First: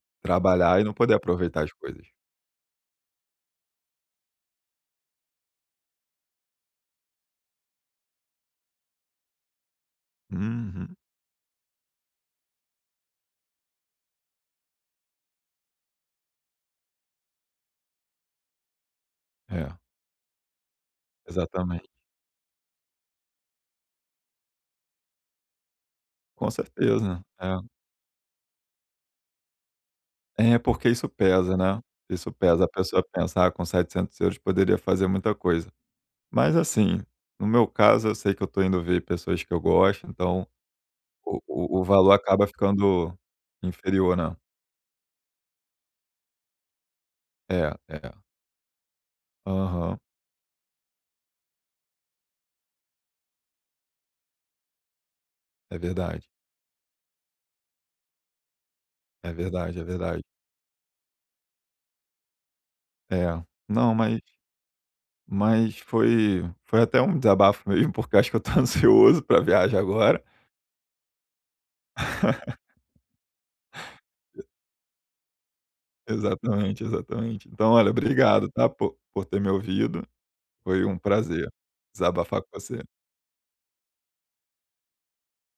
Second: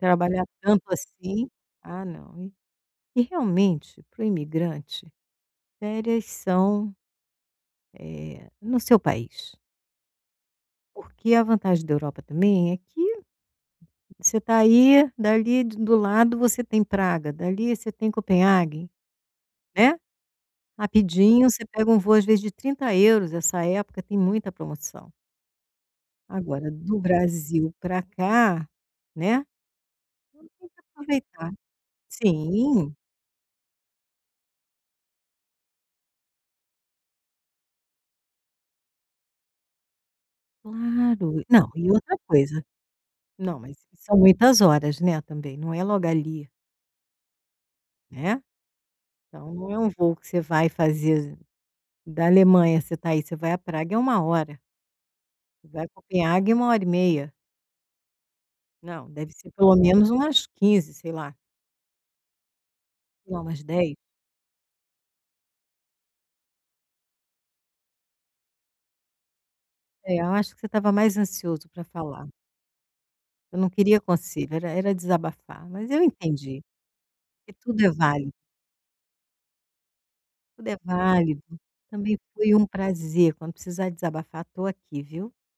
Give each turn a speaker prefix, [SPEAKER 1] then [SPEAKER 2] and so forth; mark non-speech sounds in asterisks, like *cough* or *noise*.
[SPEAKER 1] Trabalhar
[SPEAKER 2] Trabalhar e
[SPEAKER 1] tanto
[SPEAKER 2] não poder
[SPEAKER 1] assim,
[SPEAKER 2] aproveitar as
[SPEAKER 1] ah,
[SPEAKER 2] coisas.
[SPEAKER 1] não. E e realmente para o imigrante, férias são, eh, no seu país.
[SPEAKER 2] Uhum.
[SPEAKER 1] Porque a vantagem da Europa também é que você tá aí, dali de do lado você tem Praga, dali você tem Copenhaguen,
[SPEAKER 2] É.
[SPEAKER 1] né. Rapidinho você
[SPEAKER 2] Exatamente.
[SPEAKER 1] pega um voo, às vezes de 30€, essa época tem muita promoção.
[SPEAKER 2] Com
[SPEAKER 1] Agora do
[SPEAKER 2] certeza, é.
[SPEAKER 1] Brasil pra cá, né,
[SPEAKER 2] É,
[SPEAKER 1] *unintelligible*
[SPEAKER 2] porque isso
[SPEAKER 1] aproveitar.
[SPEAKER 2] pesa, né, isso pesa. A
[SPEAKER 1] Sim.
[SPEAKER 2] pessoa pensa: "Ah, com 700€ poderia fazer muita coisa". Mas, assim, no meu caso, eu sei que eu estou indo ver pessoas que eu gosto, então o
[SPEAKER 1] Claro. Não,
[SPEAKER 2] o o
[SPEAKER 1] e
[SPEAKER 2] valor
[SPEAKER 1] outra
[SPEAKER 2] acaba
[SPEAKER 1] coisa
[SPEAKER 2] ficando
[SPEAKER 1] não, mas e
[SPEAKER 2] inferior,
[SPEAKER 1] são
[SPEAKER 2] né.
[SPEAKER 1] muitas horas, né, também. Não é logo ali.
[SPEAKER 2] É, é.
[SPEAKER 1] Né. Então não é um
[SPEAKER 2] Aham.
[SPEAKER 1] voo que você vai fazer da Alemanha, você está aí, você vai a Praga é 1 hora. Você
[SPEAKER 2] É,
[SPEAKER 1] vai a
[SPEAKER 2] verdade.
[SPEAKER 1] Copenhaguen é 1 hora e meia. Não, deve
[SPEAKER 2] É
[SPEAKER 1] ser pelo
[SPEAKER 2] verdade, é
[SPEAKER 1] menos
[SPEAKER 2] verdade.
[SPEAKER 1] umas 15, sei lá.
[SPEAKER 2] É,
[SPEAKER 1] Não, umas 10.
[SPEAKER 2] não, mas mas foi foi até um desabafo mesmo, porque acho que eu estou ansioso pra viagem
[SPEAKER 1] É,
[SPEAKER 2] agora.
[SPEAKER 1] eu acho que você estava mais ansioso pra falar.
[SPEAKER 2] *laughs*
[SPEAKER 1] Você não queria conselho, era era desabafar. Mas eu entendi,
[SPEAKER 2] Exatamente, exatamente.
[SPEAKER 1] porque
[SPEAKER 2] Então,
[SPEAKER 1] tudo
[SPEAKER 2] olha,
[SPEAKER 1] é váli
[SPEAKER 2] obrigado, tá, por por ter me ouvido.
[SPEAKER 1] Tudo é
[SPEAKER 2] Foi um
[SPEAKER 1] válido.
[SPEAKER 2] prazer
[SPEAKER 1] Também
[SPEAKER 2] desabafar com
[SPEAKER 1] foi um
[SPEAKER 2] você.
[SPEAKER 1] prazer, quando precisar desabafar estou aqui, viu.